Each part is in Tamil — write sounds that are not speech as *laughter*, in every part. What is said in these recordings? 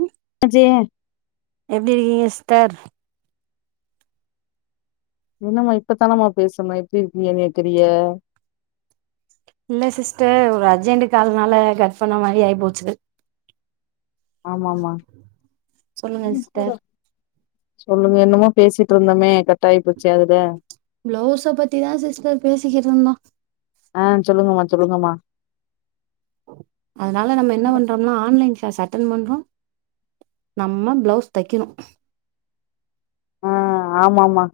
ம் அஜெ எப்டி இருக்கீங்க சிஸ்டர் என்னம்மா இப்பத்தானம்மா பேசுனோ எப்டி இருக்கீங்கனு கேக்கரிய இல்ல சிஸ்டர் ஒரு அர்ஜென்ட் காலுனால கட் பண்ண மாதிரி ஆயி போச்சு ஆமாமா சொல்லுங்க கூட சிஸ்டர் சொல்லுங்க என்னமோ பேசிட்டுருந்தமே கட்டாயி போச்சே அதுல பிளவுஸ பத்திதா சிஸ்டர் பேசிக்கிட்ருந்தோம் ஆ சொல்லுங்கம்மா சொல்லுங்கம்மா அதனால நம்ம என்ன பண்றம்னா ஆன்லைன் க்ளாஸ் அட்டென் பண்றம் நம்ம பிளவுஸ் தைக்கணு ஆமா மா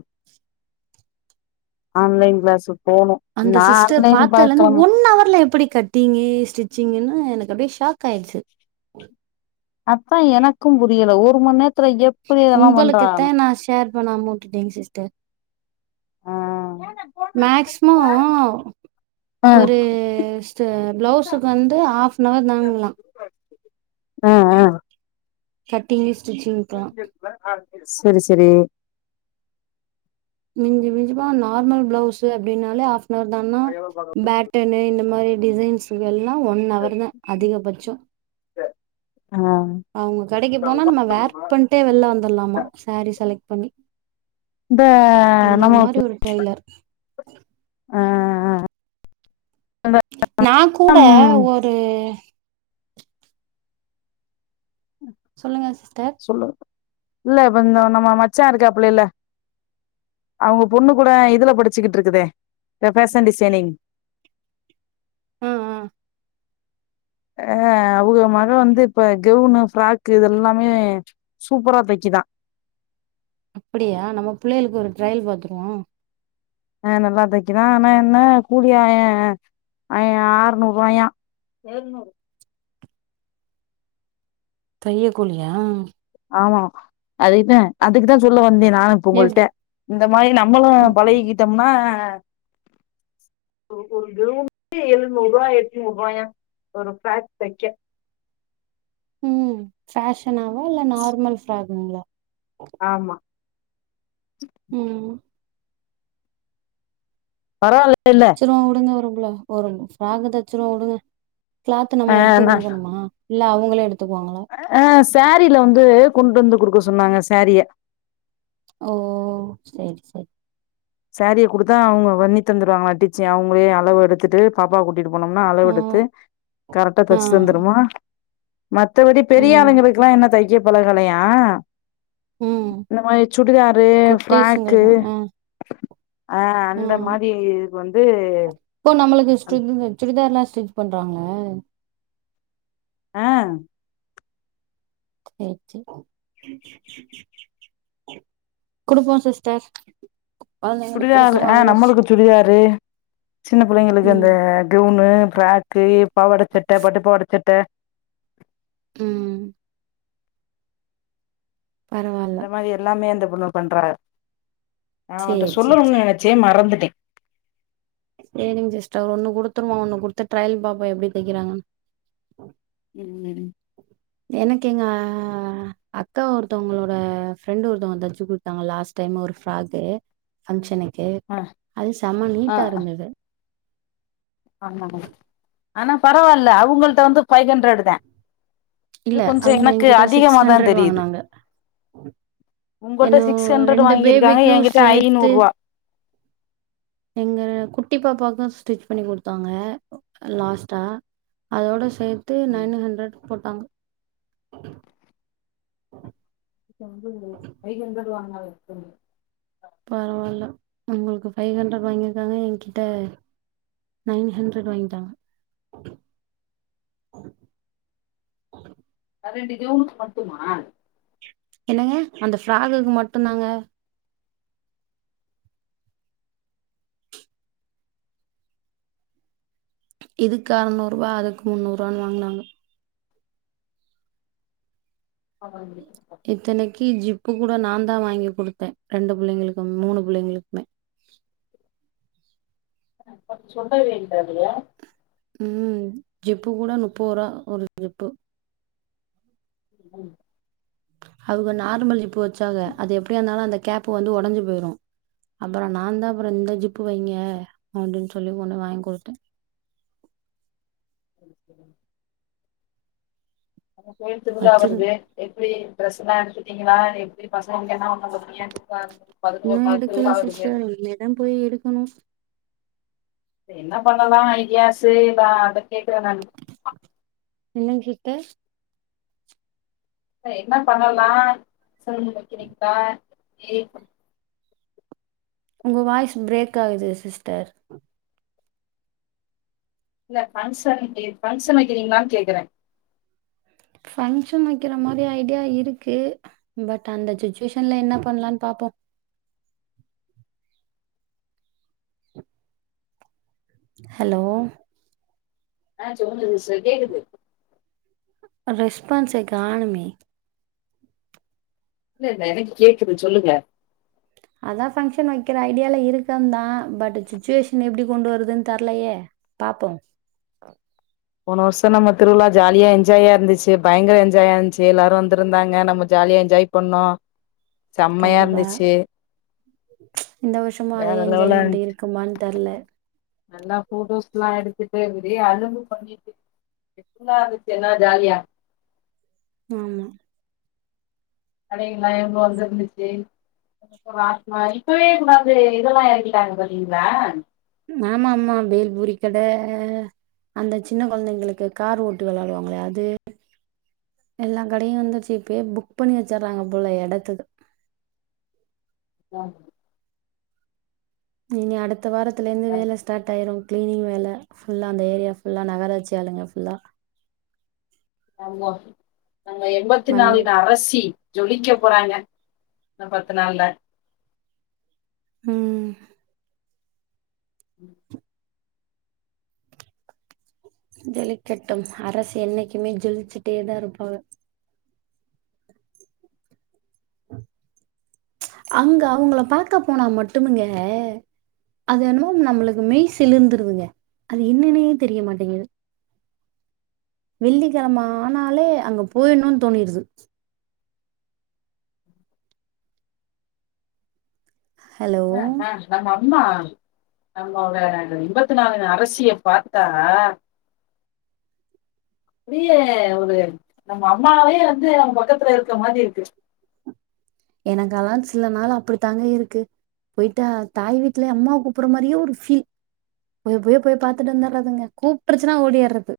ஆன்லைன் கிளாஸ்ஸு போணும் அந்த சிஸ்டர் பாத்ததுலந்து ஒன் அவர்ல எப்டி கட் டிங்கு ஸ்டிச்சிங்கின்னு எனக்கு அப்டியே ஷாக் ஆயிடுச்சு அத்தான் எனக்கும் புரியல ஒரு மண் நேரத்துல எப்டி இதல்லாம் உங்களுக்குத்தா பண்றானு நா ஷேர் பண்ணாம உட்டுட்டேங்க சிஸ்டர் ஆ மேக்சிமம் ஒரு ப்ளவுஸுக்கு வந்து ஹாஃப் அன் ஹவர் தாங்கலாம் ஆ ஆ கட்டிங்கு ஸ்டிச்சிங்கலாம் சரி சரி மிஞ்சு மிஞ்சுப்போன நார்மல் பிளவுஸ்ஸு அப்டின்னாலே ஹப்வர் தானா பேக் டென்னு இந்த மாதிரி டிசைன்ஸுகள்லாம் ஒன் ஹவர் தா அதிகபச்சம் ஆ அவங்க கடைக்கு போனா நம்ம வேர் பண்ணிட்டே வெளில வந்துட்லாமா சாரீ செலக்ட் பண்ணி இந்த அந்த மாரி நம்மளுக்கு ஒரு டெய்லர் ஆ ஆ நா கூட ம் ஒரு சொல்லுங்க சிஸ்டர் இல்ல வந் நம்ம மச்சான் இருக்காப்லல்ல அவங்க பொண்ணு கூட இதுல படிச்சுக்கிட்டு இருக்குதே ஃபேஷன் டிசைனிங் ம் ம் அ அவுக மக வந்து இப்ப கவுனு ஃபிராக்கு இது எல்லாமே சூப்பரா தக்கிதா அப்டியா நம்ம பிள்ளைகளுக்கு ஒரு டிரையல் பாத்துருவோ ஆ நல்லா தைக்கு தா ஆனா என்ன கூலி ஆ ய ஆறுநூறுவாயா ஏழுநூறு தையக்கூலியா ஆமா அதுக்குதே அதுக்குதே சொல்ல வந்தே நானு எப்டி பொங்கல்ட்ட இந்த மாரி நம்மளு அப் பழகிக்கிட்டம்னா ஒவ்வொரு கவுன்க்கு எழுநூருவா எட்நூருவாயா ஒரு ஃபிராக் தக்க ம் ஃபேஷனாவா இல்ல நார்மல் ஃப்ராக்ங்ளா ஆமா ம் பரவால்லைல அப்றோ உடுங்க ஒரு ப்ளவ் ஒரு ஃப்ராக் தச்சுருவோ உடுங்க கிளாத் நம்ம எடுத்து குடுக்கணுமா இல்ல அவுங்களே எடுத்துக்குவாங்களா அ சாரீல வந்து கொண்டு வந்து குடுக்க சொன்னாங்க சாரிய ஓ செர் செரி சாரிய குடுத்தா அவுங்க வன்னி தந்துருவாங்களா டிச்சி அவுங்களே அளவு எடுத்துட்டு பாப்பாவ கூட்டிட்டு போனம்னா அளவு ஆ எடுத்து கரெக்டா ஆ தச்சு தந்துருமா மத்தவடி பெரிய ம் ஆளுங்களுக்கெல்லா இன்னு தைக்க பழகலயா ம் இந்த மாரி சுடிதாரு ஃப்ராக்கு குட்டீஸுங்களுக்கு ஆ ஆ அந்த மாரி இதுக்கு வந்து இப்போ நம்மளுக்கு ஸ்டிகிங் சுடிதார்லா ஸ்டிச் பண்றாங்களா அ சேர் சேர் குடுப்போ சிஸ்டர் கொழந்தைங்களுக்கு சுடிதார் குடுத்து அ வாங்குவோ நம்மளுக்கு சுடிதாரு சின்ன புள்ளைங்களுக்கு அந்த ம் கெவ்னு பிராக் க்கு பாவாடசட்ட பட்டுப்பவாடச்சட்ட ம் பரவா இந்த மாரி எல்லாமே அந்த புள்ள பண்றாக நா ஒன்ட்ட சேரி சேரி சொல்லணும்ன் சேரி நெனச்சே மறந்துட்டே சேரிங்க சிஸ்டர் ஒன்னு குடுத்துருவோ ஒன்னு குடுத்து ட்ரயல் பாப்போ எப்டி தைக்கிறாங்கனு ம் எனக்கு எங்க அக்கா ஒருத்தவ்ங்களோட ஃப்ரெண்டு் ஒருத்தவ்ங்க தச்சு குடுத் தாங்க லாஸ்ட் டைம் ஒரு ஃப்ராகு ஃபங்க்ஷனுக்கு ஆ அது செம ஆ நீட்டா இருந்துது ஆமாங்க ஆனா பரவால்ல அவுங்கள்ட்ட வந்து ஃபைவ் ஹண்ரட்த இது இல்ல கொஞ்சோ அவங்க எனக்கு என்கிட்ட சிக்ஸ் அதிகமாதா ஹண்ட்ரட் தெரிது வாங்குனாங்க உங்கள்ட்ட என்ன சிக்ஸ் ஹண்ட்ரட் ரெண்டு வாங்கீருக்காங்க பேபிக்கும் ஏங்கிட்ட சேர்த்து ஐனுர்ருவா எங்க குட்டி பாப்பாக்கு ஸ்டிச் பண்ணி குடுத்தாங்க லாஸ்ட்டா அதோட சேத்து நைன் ஹண்ரட் போட்டாங்க எங்கள்து ஃபைவ் ஹண்ட்ரட் வாங்கனாக எப்பிருந்து பரவால்ல உங்கள்க்கு ஃபைவ் ஹண்ட்ரட் வாங்கிருக்காங்க எங்கிட்ட நைன் ஹண்ரட் வாங்கிட்டாங்க பதினெட்டு கெவுனுக்கு பத்துமா என்னங்க அந்த ஃப்ராகுக்கு மட்டுந் தாங்க இதுக்கு எற்நூறுவா அதுக்கு முன்னூறுவான்னு வாங்னாங்க இத்தனக்கி ஜிப் பு கூட நாந்தா வாங்கி குடுத்த ரெண்டு புள்ளைங்களுக்கு மூணு புள்ளைகளுக்குமே *inaudible* சொல்லவே இல்ல அவிக ம் ஜிப்பு கூட முப்பத்ருவா ஒரு ஜிப்பு ம் அவுக நார்மல் ஜிப்பு வச்சாக அது எப்டியாந்தாலு அந்த கேப் வந்து ஒடஞ்சு போயிரு அப்பறோ நாந்தா அப்பறோ இந்த ஜிப்பு வைங்க அப்டின் சொல்லி ஒண்ணு வாங்குடுத்த அப்போ கோயில் திருவிழா வச்சிரு வருது எப்டி டிரெஸ்ஸெல்லா எடுத்துட்டீங்களா எப்டி பசங்க அங்கெல்லா நம்ம கல்யாணத்துக்கு வாரதுக்கு பதினோரு மன்த்லி ஆகுது எம் போய் எழுப்பனு என்ன பண்ணலா ஐடியாசு நா அத கேக்கல நானு என்னங் சிஸ்டர் என்ன பண்ணலா சொல்லுங்க கேட்டா ஏ ஒங்க வாய்ஸ் பிரேக் ஆகுது சிஸ்டர் இல்ல ஃபங்க்ஷ ஃபங்க்ஷன் வக்குறீங்கங்களானு கேக்குற ஃபங்க்ஷன் வைக்கிற மாரி ஐடியா இருக்கு பட் அந்த சுச்சுவேஷன்ல என்ன பண்ணலானு பாப்போ ஹலோ ஆ சொல்லுங்க சிஸ்டர் கேக்குது ரெஸ்பான்ஸே காணமே இல்ல இல்ல எனக்கு கேக்குது சொல்லுங்க அதா ஃபங்க்ஷன் வக்கிற ஐடியால இருக்கந்தா பட் சுச்சுவேஷன் எப்டி கொண்டு வரதுன்னு தெர்லயே பாப்போ போன வருஷ நம்ம திருவிழா ஜாலியா என்ஜாயா இருந்துச்சு பயங்கர என்ஜாயா இருந்ச்சு எல்லாரு வந்திருந்தாங்க நம்ம ஜாலியா எஜ்ஜாய் பண்ணோ செம்மையா கண்டிப்பா இருந்துச்சு இந்த வருஷமு அதே வேற லெவலா எஜ்ஜாய்மெண்ட் இருந்துச்சு இருக்குமானு தெர்ல நல்லா போட்டோஸ்ல்லா எடுத்துட்டு விடிய அழும்பு பண்ணிட்டு எப்பிட்லா இருந்ச்சு என்னா ஜாலியா ஆமா கடையெல்லா எவ்ளோ வந்துருந்துச்சு ராட்னோ இப்பவே கொண்டாந்து இதெல்லா எறக்கிட்டாங்க பாத்தீங்களா ஆமாமா பேல்பூரி கட அந்த சின்ன கொழந்தைங்களுக்கு கார் ஓட்டி வெளடுவாங்களே அது எல்லாங் கடயு வந்ருச்சு இப்பயே புக் பண்ணி வச்சுறாங்க போல எடத்துக்கு ஆ இனி அடுத்த வாரத்ல இருந்து வேல ஸ்டார்ட் ஆயிரு கிளீனிங் வேல ஃபுல்லா அந்த ஏரியா ஃபுல்லா நகராட்சி ஆளுங்க ஃபுல்லா நாங்க நாங்க எம்பத்தி மண்ணு நாலுங்க வெட்ட அரசி ஜொலிக்க போறாங்க இன்ன பத்து நாள்ல ம் ம் ஜொலிக்கட்டும் அரசி என்னைக்குமே ஜொலிச்சுட்டே தா இருப்பாக அங்க அவுங்கள பாக்க போனா மட்டுமுங்க அது என்னமோ நம்மளுக்கு மெய் சிலிர்ந்துருதுங்க அது என்னனே தெரியமாட்டேங்கிது வெள்ளிக்கெழம ஆனாலே அங்க போயிருனுன்னு தோனிருது ஹலோ! அதா அதா அதா நம்மா நம்மளோட இந்த எம்பத்தி நாலுங்க அரசிய பாத்துட்டா அப்டியே ஒரு நம்ம அம்மாவே வந்து நம்ம பக்கத்ல இருக்க மாதி இருக்கு எனக்கெல்லா சில நாள் அப்டித்தாங்க இருக்கு போய்ட்டா தாய் வீட்ல அம்மா கூப்ற மாரியே ஒரு ஃபீல் போய் போய் போய் பாத்துட்டு வந்துர்றதுங்க கூப்ட்ருச்னா ஓடிர்றது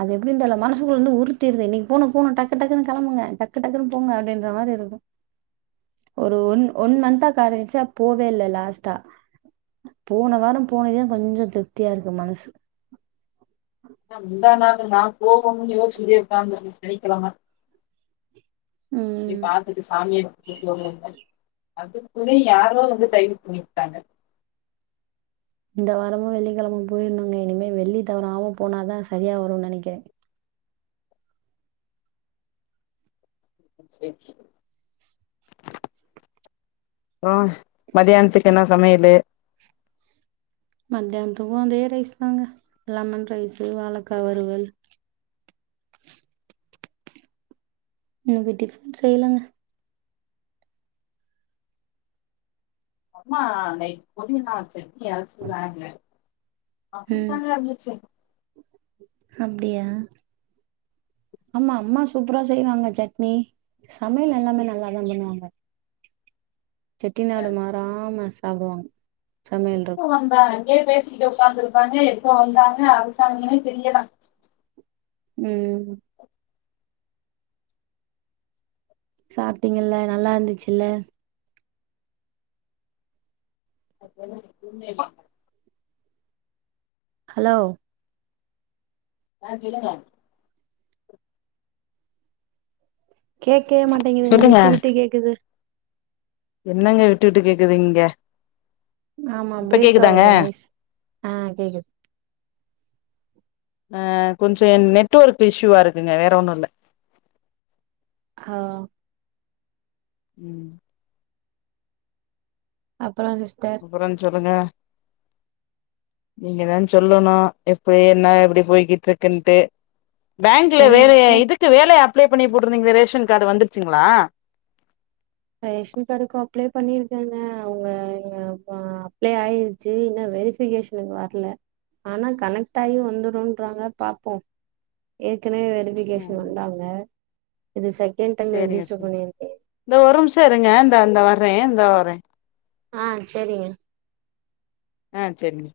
அது எப்டின் தெரில மனசுக்குள்ள வந்து உருத்திருது இன்னக்கி போனு போனு டக்கு டக்குன்னு கெளம்புங்க டக்கு டக்குன்னு போங்க அப்டீன்ற மாரி இருக்கு ஒரு ஒன் ஒன் மந்த்தா கடேசியா போவே இல்ல லாஸ்ட்டா போன வாரோ போனதுதா கொஞ்சோ திருப்தியா இருக்கு மனசு உ *inaudible* ஏ முந்தா நாலு நா போகணுன்னு யோசுச்சுகிட்டே உக்காந்து இருந்தே சனிக்கெழம போய் ம் பாத்துட்டு சாமிய கும்ட்டு வருவோன்னு அதுகுள்ளயு யாரோ வந்து டைவர்ட் பண்ணி விட்டுட்டாங்க இந்த வாரமு வெள்ளிக்கெழம போயிருனுங்க இனிமே வெள்ளி தவறாம போனாதா சரியா வருன்னு நெனக்கிறே ம் சேரி ஆ மதியானத்துக்கு என்ன சமையலு மத்யானத்துக்கு அதே ரைஸ் தாங்க லெமன் ரைஸ் வாழக்கா வறுவல் இன்னக்கு டிஃபன் செய்லங்க அம்மா நைட் புதினா சட்னி அரச்சிருந்தாங்க ம் அப்டிதாங்க இருந்துச்சு அப்டியா ஆமா அம்மா சூப்ரா செய்வாங்க சட்னி சமையல் எல்லாமே நல்லாதா பண்ணுவாங்க செட்டி நாடு மாறாம சாப்டுவாங்க சமையல்ற எப்ப வந்தாங்க அங்கயே பேசிகிட்டு ஒக்காந்துருந்தாங்க எப்போ வந்தாங்க அரசாங்கன்னே தெரியலா ம் சாப்டிங்கல்ல நல்லா இருந்துச்சில்ல அதெல்லா எதுமே இல்லம்மா ஹலோ ஆ சொல்லுங்க கேக்கவே மாட்டேங்கிதுங்க சொல்லுங்க விட்டு விட்டு கேக்குது என்னங்க விட்டு விட்டு கேக்குது இங்க ஆமா இப்ப பிரேக் கேக்குதாங்க ஆவுது வாய்ஸ் ஆ கேக்குது ஆ கொஞ்சோ நெட்ஒர்க் இஷ்யூவா இருக்குங்க வேற ஒண்ணு இல்ல ஆ ம் அப்பறோ சிஸ்டர் ப்பறோ சொல்லுங்க நீங்கதா சொல்லணு எப்ப என்ன எப்டி போய்கிட்ருக்குன்ட்டு பேங்க்ல என்னங்க வேற சிஸ்டர் இதுக்கு வேலைய அப்ளே பண்ணி போட்ருந்தீங்களே ரேஷன் கார்டு வந்துருச்சுங்ளா ரேஷன் கார்டுக்கு அப்ளே பண்ணீர்க்கேங்க அவுங்க எங்க ப அப்ளே ஆயி ச்சி இன்ன வெரிஃபிகேஷனுக்கு வர்ல ஆனா கனெக்ட் ஆயி வந்துரும்றாங்க பாப்போ ஏற்கனவே வெரி ம் ஃபிகேசன் வந்தாங்க இது செ சேரிங்க செரி இந்த ஒரு நிம்ஷ இருங்க இந்தா இந்தா வர்றே இந்தா வரே ஆ செரிங்க ஆ செரிங்க